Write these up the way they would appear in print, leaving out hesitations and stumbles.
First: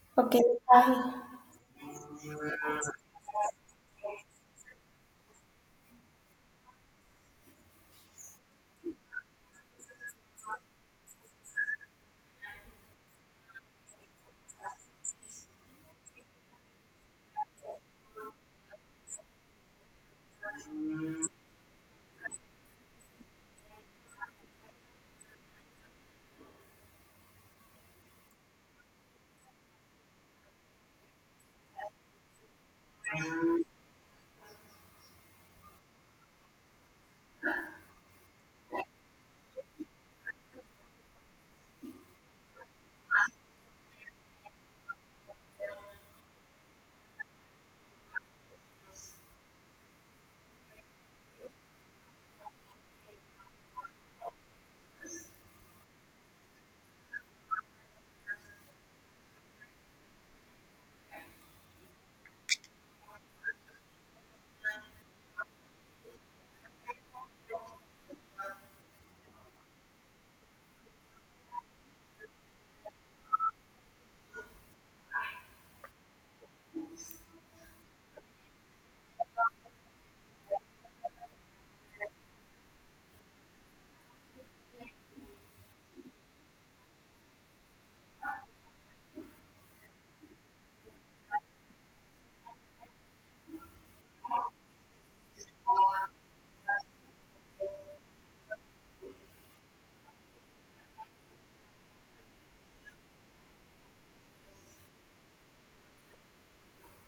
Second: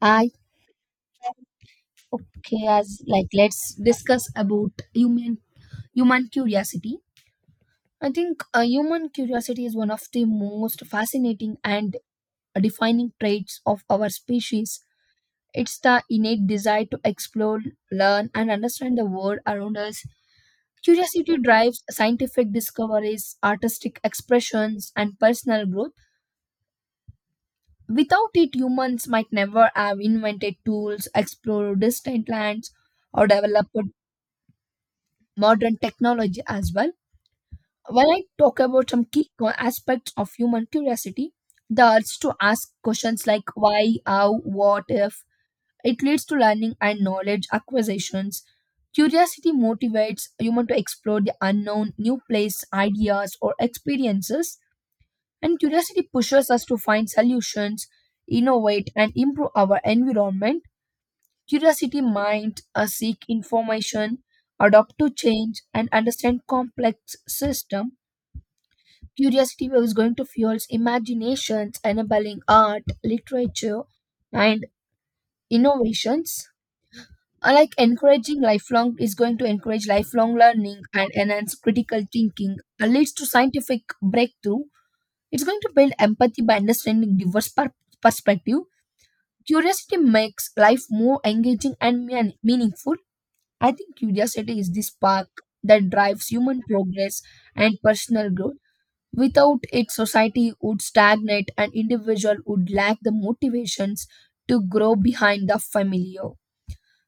I Okay. Hi. okay, as like let's discuss about human curiosity. I think human curiosity is one of the most fascinating and defining traits of our species. It's the innate desire to explore, learn, and understand the world around us. Curiosity drives scientific discoveries, artistic expressions, and personal growth. Without it, humans might never have invented tools, explored distant lands, or developed modern technology as well. When I talk about some key aspects of human curiosity, the urge to ask questions like why, how, what if, it leads to learning and knowledge acquisitions. Curiosity motivates human to explore the unknown, new place, ideas, or experiences, and curiosity pushes us to find solutions, innovate, and improve our environment. Curiosity might seek information, adapt to change, and understand complex system. Curiosity is going to fuel imaginations, enabling art, literature, and innovations. Like encouraging lifelong is going to encourage lifelong learning and enhance critical thinking. Leads to scientific breakthrough. It's going to build empathy by understanding diverse perspective. Curiosity makes life more engaging and meaningful. I think curiosity is the spark that drives human progress and personal growth. Without it, society would stagnate and individual would lack the motivations to grow behind the familiar.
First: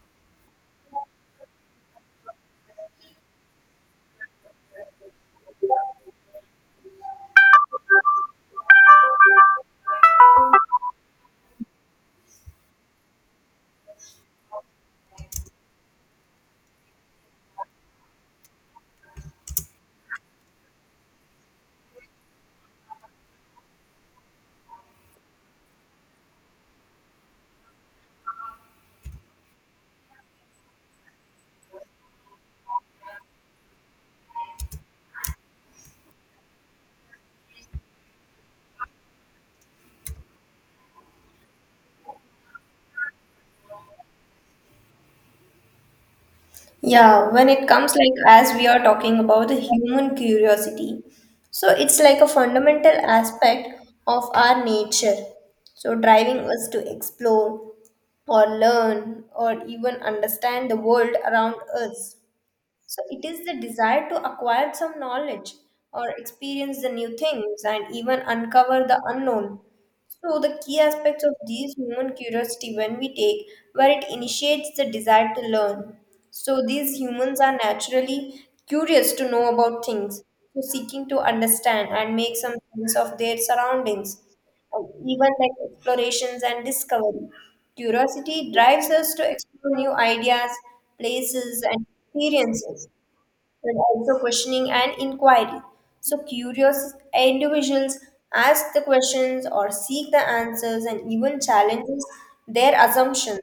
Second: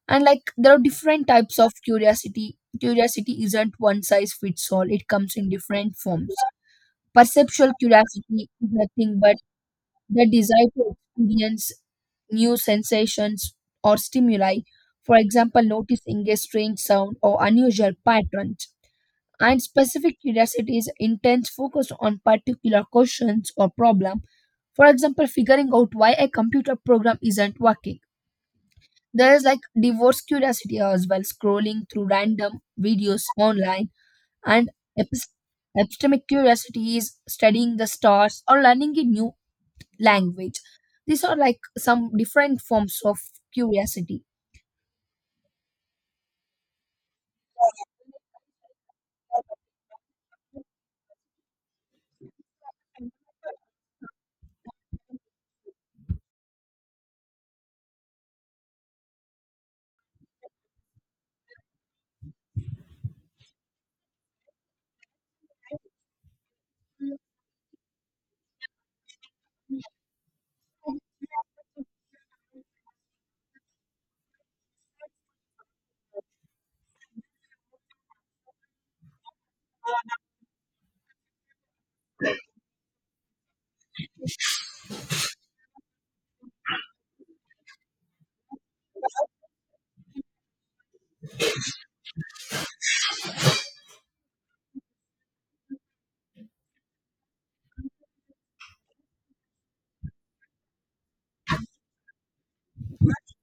And like there are different types of curiosity. Curiosity isn't one size fits all. It comes in different forms. Perceptual curiosity is nothing but the desire to experience new sensations or stimuli, for example, noticing a strange sound or unusual patterns. And specific curiosity is intense focus on particular questions or problem. For example, figuring out why a computer program isn't working. There is like divorce curiosity as well, scrolling through random videos online and epistemology. Epistemic curiosity is studying the stars or learning a new language. These are like some different forms of curiosity. Yeah, when it comes like as we are talking about the human curiosity, so it's like a fundamental aspect of our nature. So driving us to explore or learn or even understand the world around us. So it is the desire to acquire some knowledge or experience the new things and even uncover the unknown. So, the key aspects of these human curiosity, when we take, where it initiates the desire to learn. So, these humans are naturally curious to know about things, so seeking to understand and make some sense of their surroundings, and even like explorations and discovery. Curiosity drives us to explore new ideas, places, and experiences, but also questioning and inquiry. So, curious individuals ask the questions or seek the answers and even challenges their assumptions,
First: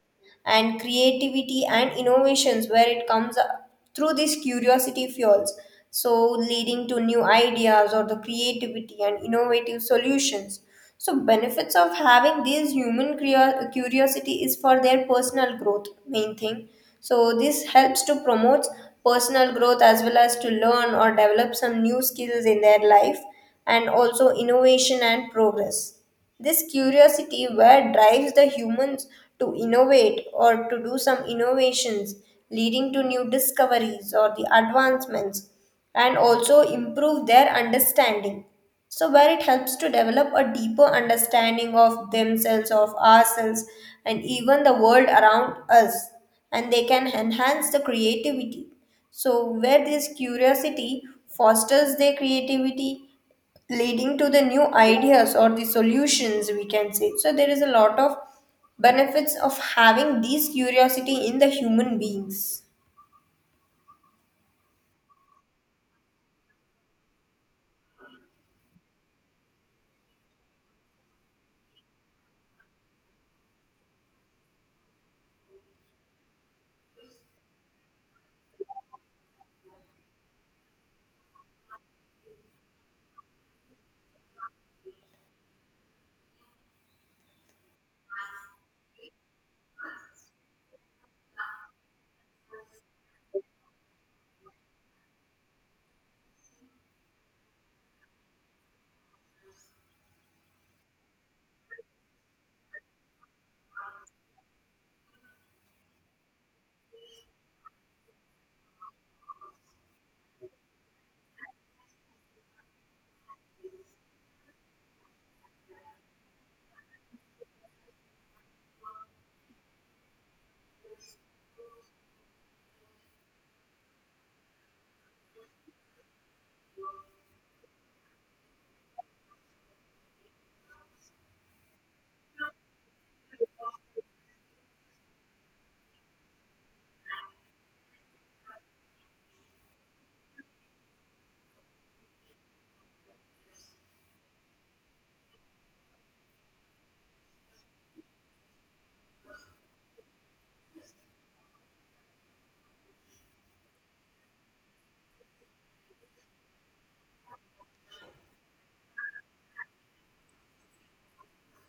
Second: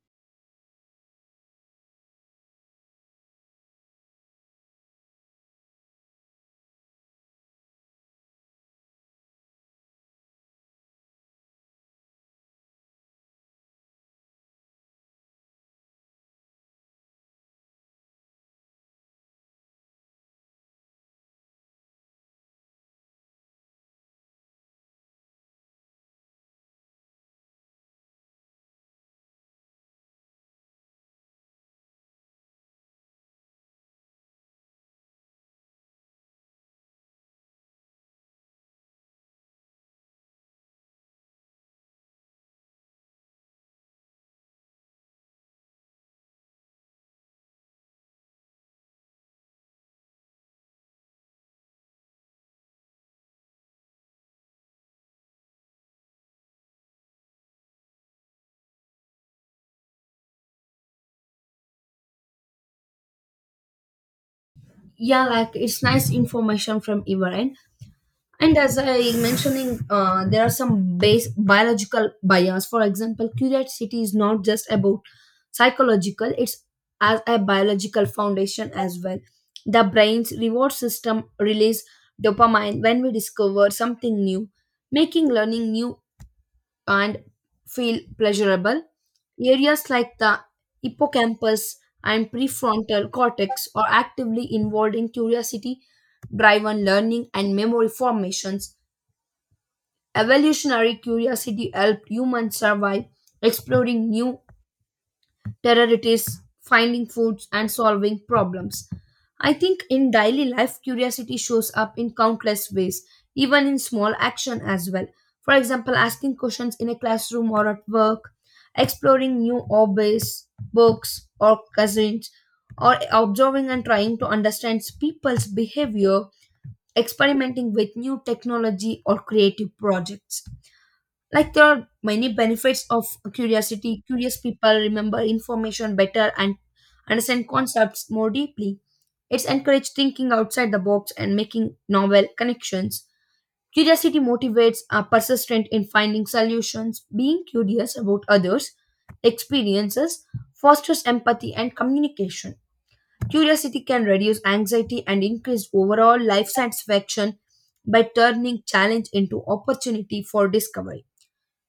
and creativity and innovations, where it comes up through these curiosity fuels, so leading to new ideas or the creativity and innovative solutions. So benefits of having these human curiosity is for their personal growth, main thing. So this helps to promote personal growth, as well as to learn or develop some new skills in their life, and also innovation and progress. This curiosity where drives the humans to innovate or to do some innovations, leading to new discoveries or the advancements, and also improve their understanding, so where it helps to develop a deeper understanding of themselves, of ourselves, and even the world around us. And they can enhance the creativity, so where this curiosity fosters their creativity, leading to the new ideas or the solutions, we can say. So there is a lot of benefits of having these curiosity in the human beings. Yeah, like it's nice information from Iran. And as I mentioning there are some base biological bias, for example, curiosity is not just about psychological, it's as a biological foundation as well. The brain's reward system release dopamine when we discover something new, making learning new and feel pleasurable. Areas like the hippocampus and prefrontal cortex are actively involved in curiosity driven learning and memory formations. Evolutionary curiosity helped humans survive exploring new terrorities, finding foods, and solving problems. I think in daily life, curiosity shows up in countless ways, even in small action as well. For example, asking questions in a classroom or at work, exploring new hobbies, books, or cousins, or observing and trying to understand people's behavior, experimenting with new technology or creative projects. Like there are many benefits of curiosity. Curious people remember information better and understand concepts more deeply. It's encouraged thinking outside the box and making novel connections. Curiosity motivates are persistent in finding solutions. Being curious about others experiences fosters empathy and communication. Curiosity can reduce anxiety and increase overall life satisfaction by turning challenge into opportunity for discovery.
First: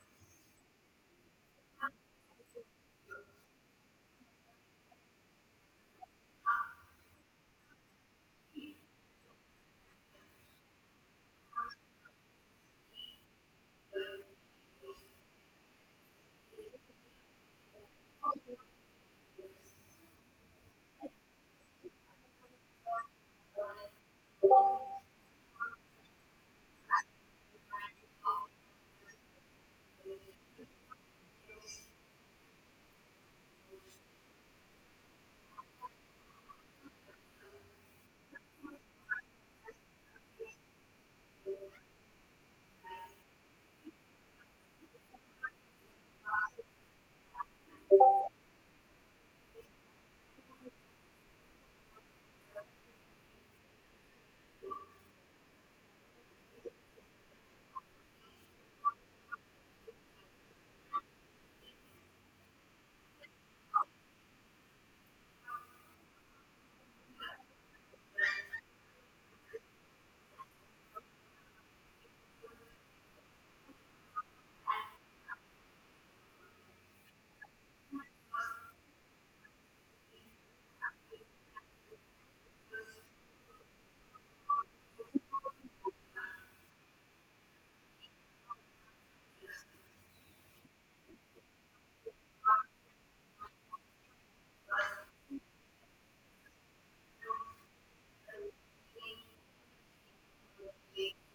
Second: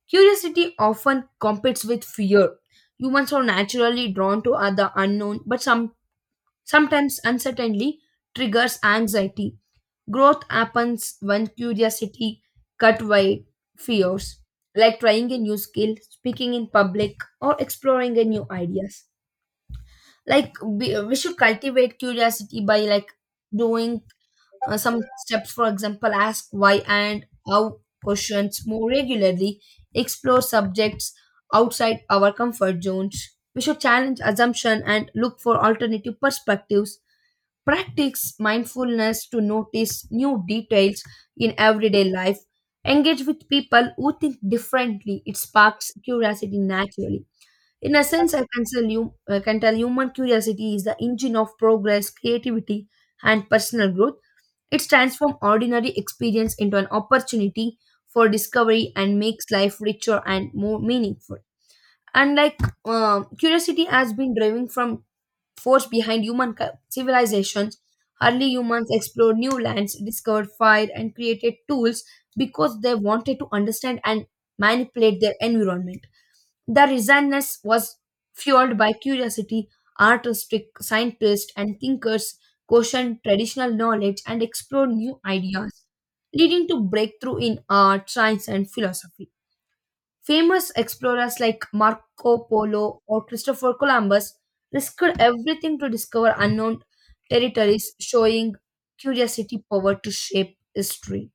Curiosity often competes with fear. Humans are naturally drawn to the unknown, but sometimes uncertainty triggers anxiety. Growth happens when curiosity cut by fears, like trying a new skill, speaking in public, or exploring a new ideas. Like we should cultivate curiosity by like doing some steps, for example, ask why and how questions more regularly, explore subjects outside our comfort zones. We should challenge assumption and look for alternative perspectives. Practice mindfulness to notice new details in everyday life. Engage with people who think differently. It sparks curiosity naturally. In a sense, I can tell human curiosity is the engine of progress, creativity, and personal growth. It transforms ordinary experience into an opportunity for discovery and makes life richer and more meaningful. And like curiosity has been driving from force behind human civilizations. Early humans explored new lands, discovered fire, and created tools because they wanted to understand and manipulate their environment. The resonance was fueled by curiosity, artistic scientists and thinkers questioned traditional knowledge and explored new ideas, leading to breakthrough in art, science, and philosophy. Famous explorers like Marco Polo or Christopher Columbus risked everything to discover unknown territories, showing curiosity power to shape history.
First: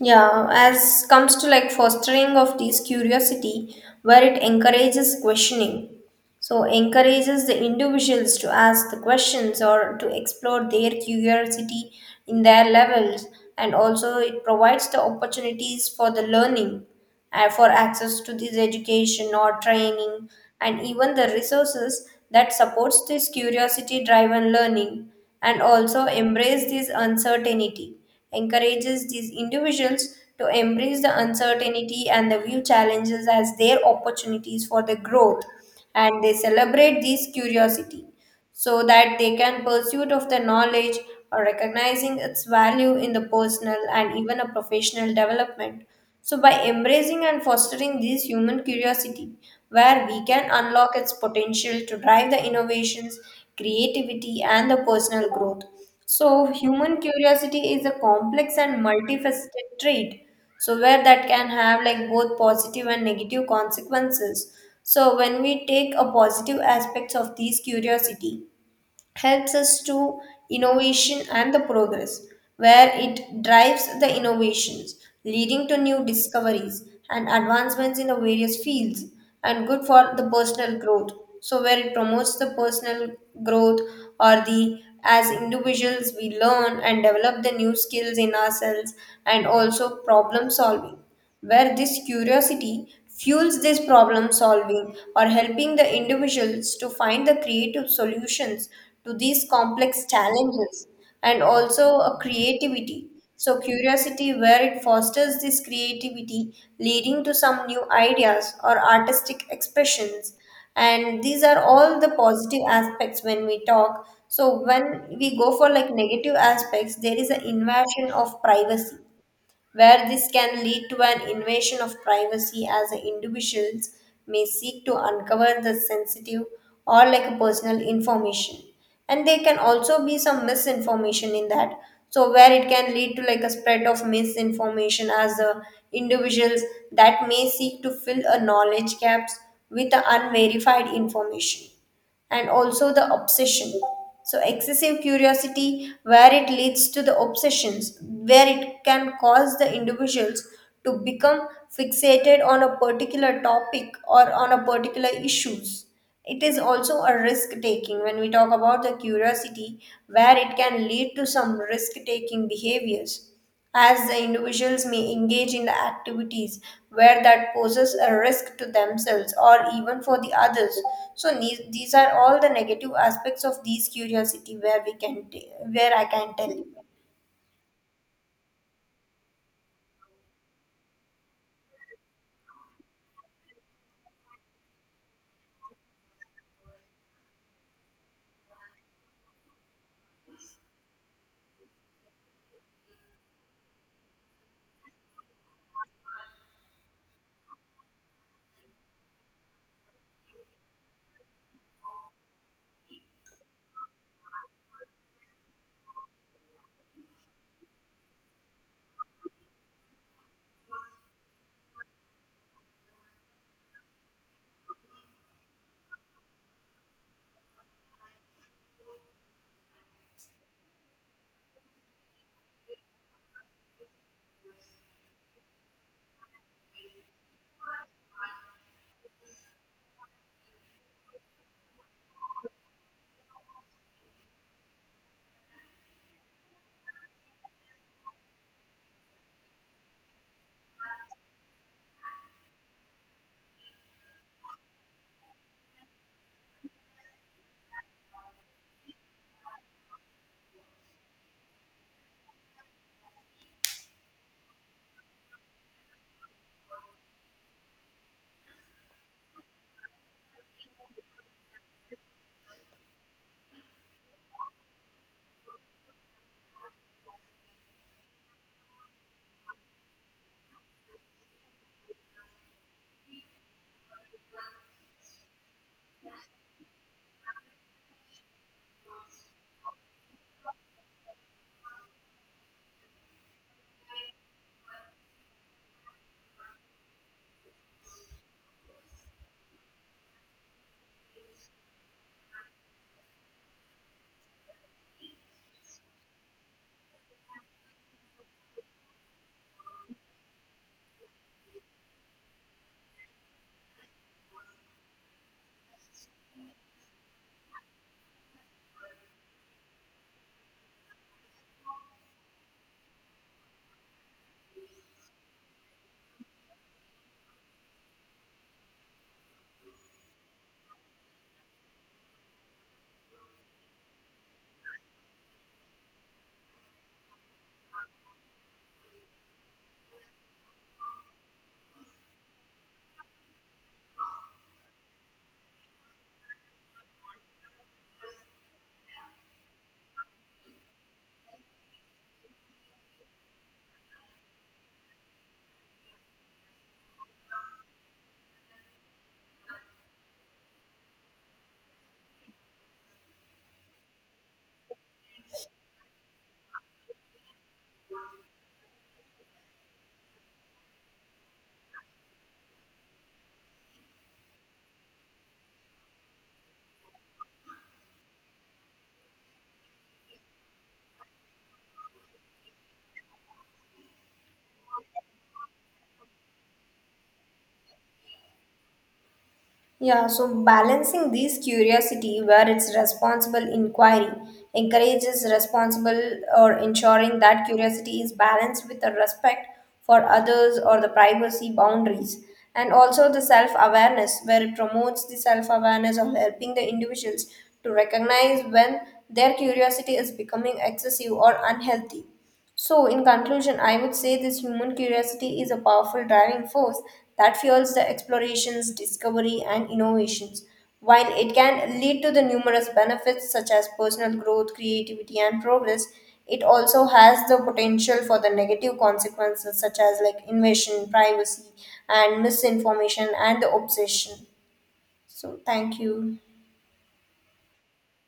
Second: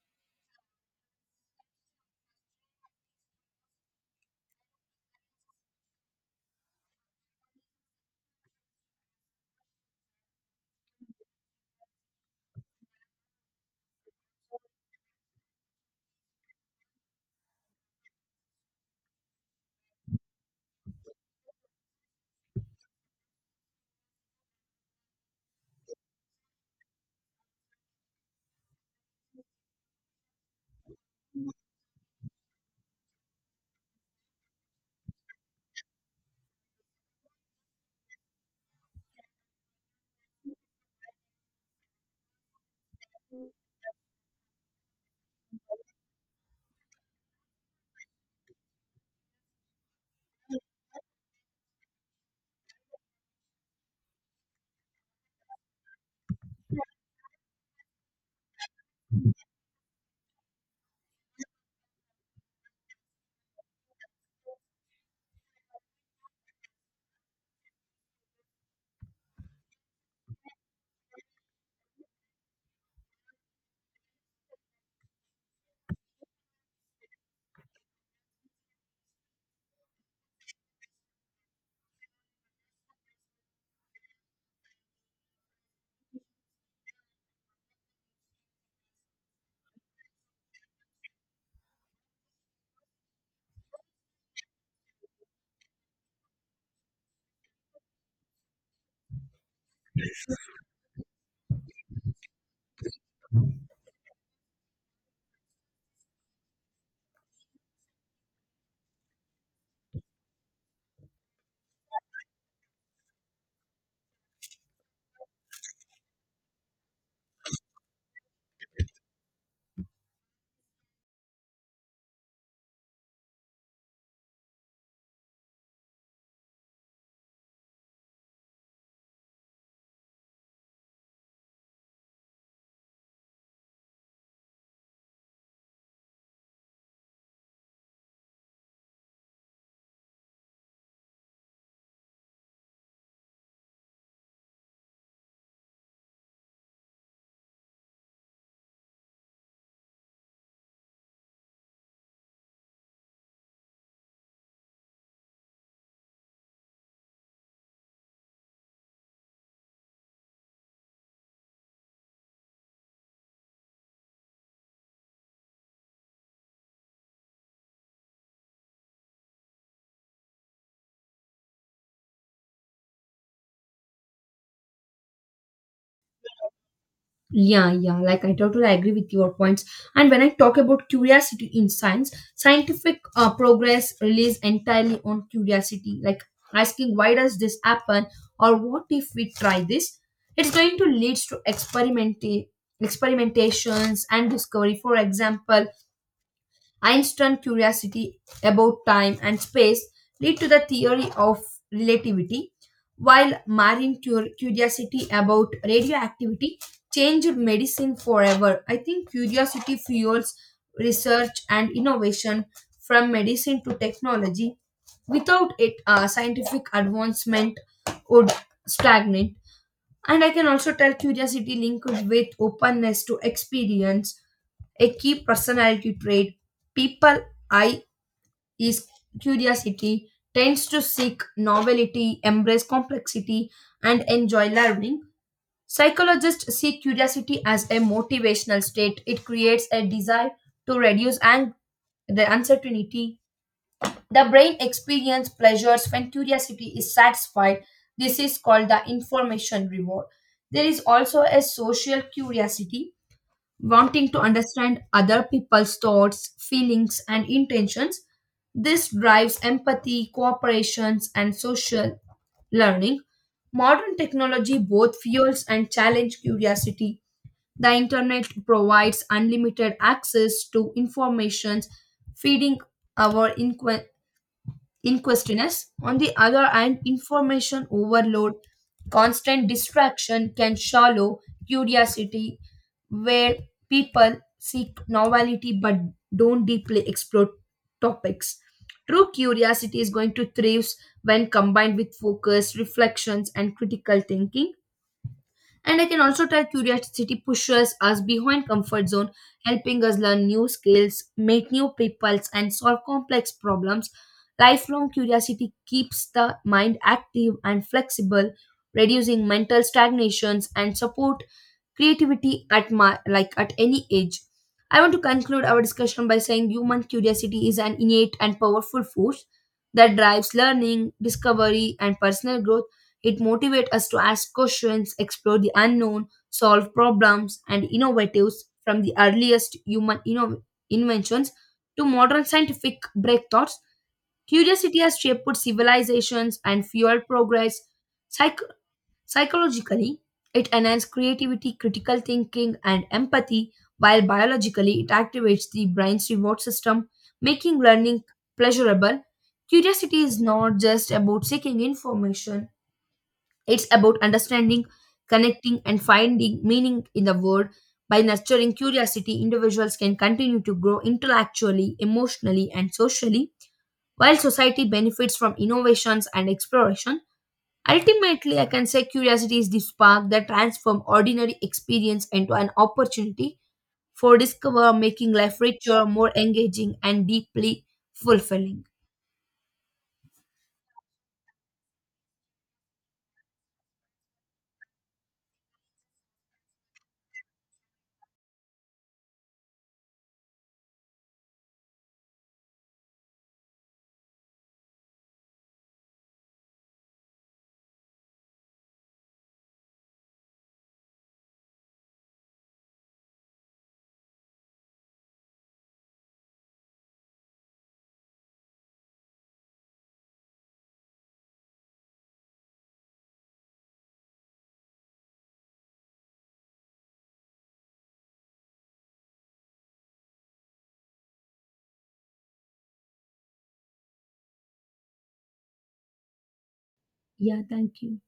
Yeah, as comes to like fostering of this curiosity, where it encourages questioning. So encourages the individuals to ask the questions or to explore their curiosity in their levels. And also it provides the opportunities for the learning and for access to this education or training, and even the resources that supports this curiosity driven learning. And also embrace this uncertainty, encourages these individuals to embrace the uncertainty and the view challenges as their opportunities for the growth. And they celebrate this curiosity so that they can pursuit of the knowledge, or recognizing its value in the personal and even a professional development. So, by embracing and fostering this human curiosity, where we can unlock its potential to drive the innovations, creativity, and the personal growth. So, human curiosity is a complex and multifaceted trait. So, where that can have like both positive and negative consequences. So, when we take a positive aspects of these curiosity, helps us to innovation and the progress, where it drives the innovations, leading to new discoveries and advancements in the various fields, and good for the personal growth, so where it promotes the personal growth, or the as individuals we learn and develop the new skills in ourselves. And also problem solving, where this curiosity fuels this problem solving, or helping the individuals to find the creative solutions to these complex challenges. And also a creativity, so curiosity where it fosters this creativity, leading to some new ideas or artistic expressions. And these are all the positive aspects when we talk. So when we go for like negative aspects, there is an invasion of privacy, where this can lead to an invasion of privacy as the individuals may seek to uncover the sensitive or like personal information. And there can also be some misinformation in that, so where it can lead to like a spread of misinformation as the individuals that may seek to fill a knowledge gaps with the unverified information. And also the obsession, so excessive curiosity where it leads to the obsessions, where it can cause the individuals to become fixated on a particular topic or on a particular issues. It is also a risk taking when we talk about the curiosity, where it can lead to some risk taking behaviors as the individuals may engage in the activities where that poses a risk to themselves or even for the others. So these are all the negative aspects of these curiosity, where we where I can tell you. Yeah, like I totally agree with your points. And when I talk about curiosity in science, scientific progress relies entirely on curiosity, like asking why does this happen or what if we try this? It's going to lead to experimentations and discovery. For example, Einstein's curiosity about time and space led to the theory of relativity, while Marin curiosity about radioactivity changed medicine forever. I think curiosity fuels research and innovation from medicine to technology. Without it, scientific advancement would stagnate. And I can also tell curiosity linked with openness to experience, a key personality trait. People I is curiosity, tends to seek novelty, embrace complexity, and enjoy learning. Psychologists see curiosity as a motivational state. It creates a desire to reduce the uncertainty. The brain experiences pleasures when curiosity is satisfied. This is called the information reward. There is also a social curiosity, wanting to understand other people's thoughts, feelings, and intentions. This drives empathy, cooperations, and social learning. Modern technology both fuels and challenges curiosity. The internet provides unlimited access to information, feeding our in questioners. On the other hand, information overload, constant distraction can shallow curiosity, where people seek novelty but don't deeply explore topics. True curiosity is going to thrive when combined with focus, reflections, and critical thinking. And I can also tell curiosity pushes us behind comfort zone, helping us learn new skills, meet new people, and solve complex problems. Lifelong curiosity keeps the mind active and flexible, reducing mental stagnations and support creativity at my like at any age. I want to conclude our discussion by saying human curiosity is an innate and powerful force that drives learning, discovery, and personal growth. It motivates us to ask questions, explore the unknown, solve problems, and innovatives from the earliest human inventions to modern scientific breakthroughs. Curiosity has shaped civilizations and fueled progress. Psych- Psychologically, it enhances creativity, critical thinking, and empathy, while biologically, it activates the brain's reward system, making learning pleasurable. Curiosity is not just about seeking information, it's about understanding, connecting, and finding meaning in the world. By nurturing curiosity, individuals can continue to grow intellectually, emotionally, and socially, while society benefits from innovations and exploration. Ultimately, I can say curiosity is the spark that transforms ordinary experience into an opportunity for discover, making life richer, more engaging, and deeply fulfilling. Yeah, so balancing these curiosity, where it's responsible inquiry, encourages responsible or ensuring that curiosity is balanced with the respect for others or the privacy boundaries. And also the self awareness, where it promotes the self awareness of helping the individuals to recognize when their curiosity is becoming excessive or unhealthy. So, in conclusion, I would say this human curiosity is a powerful driving force that fuels the explorations, discovery, and innovations. While it can lead to the numerous benefits such as personal growth, creativity, and progress, it also has the potential for the negative consequences such as like invasion, privacy, and misinformation and the obsession. So, thank you. Yeah, thank you.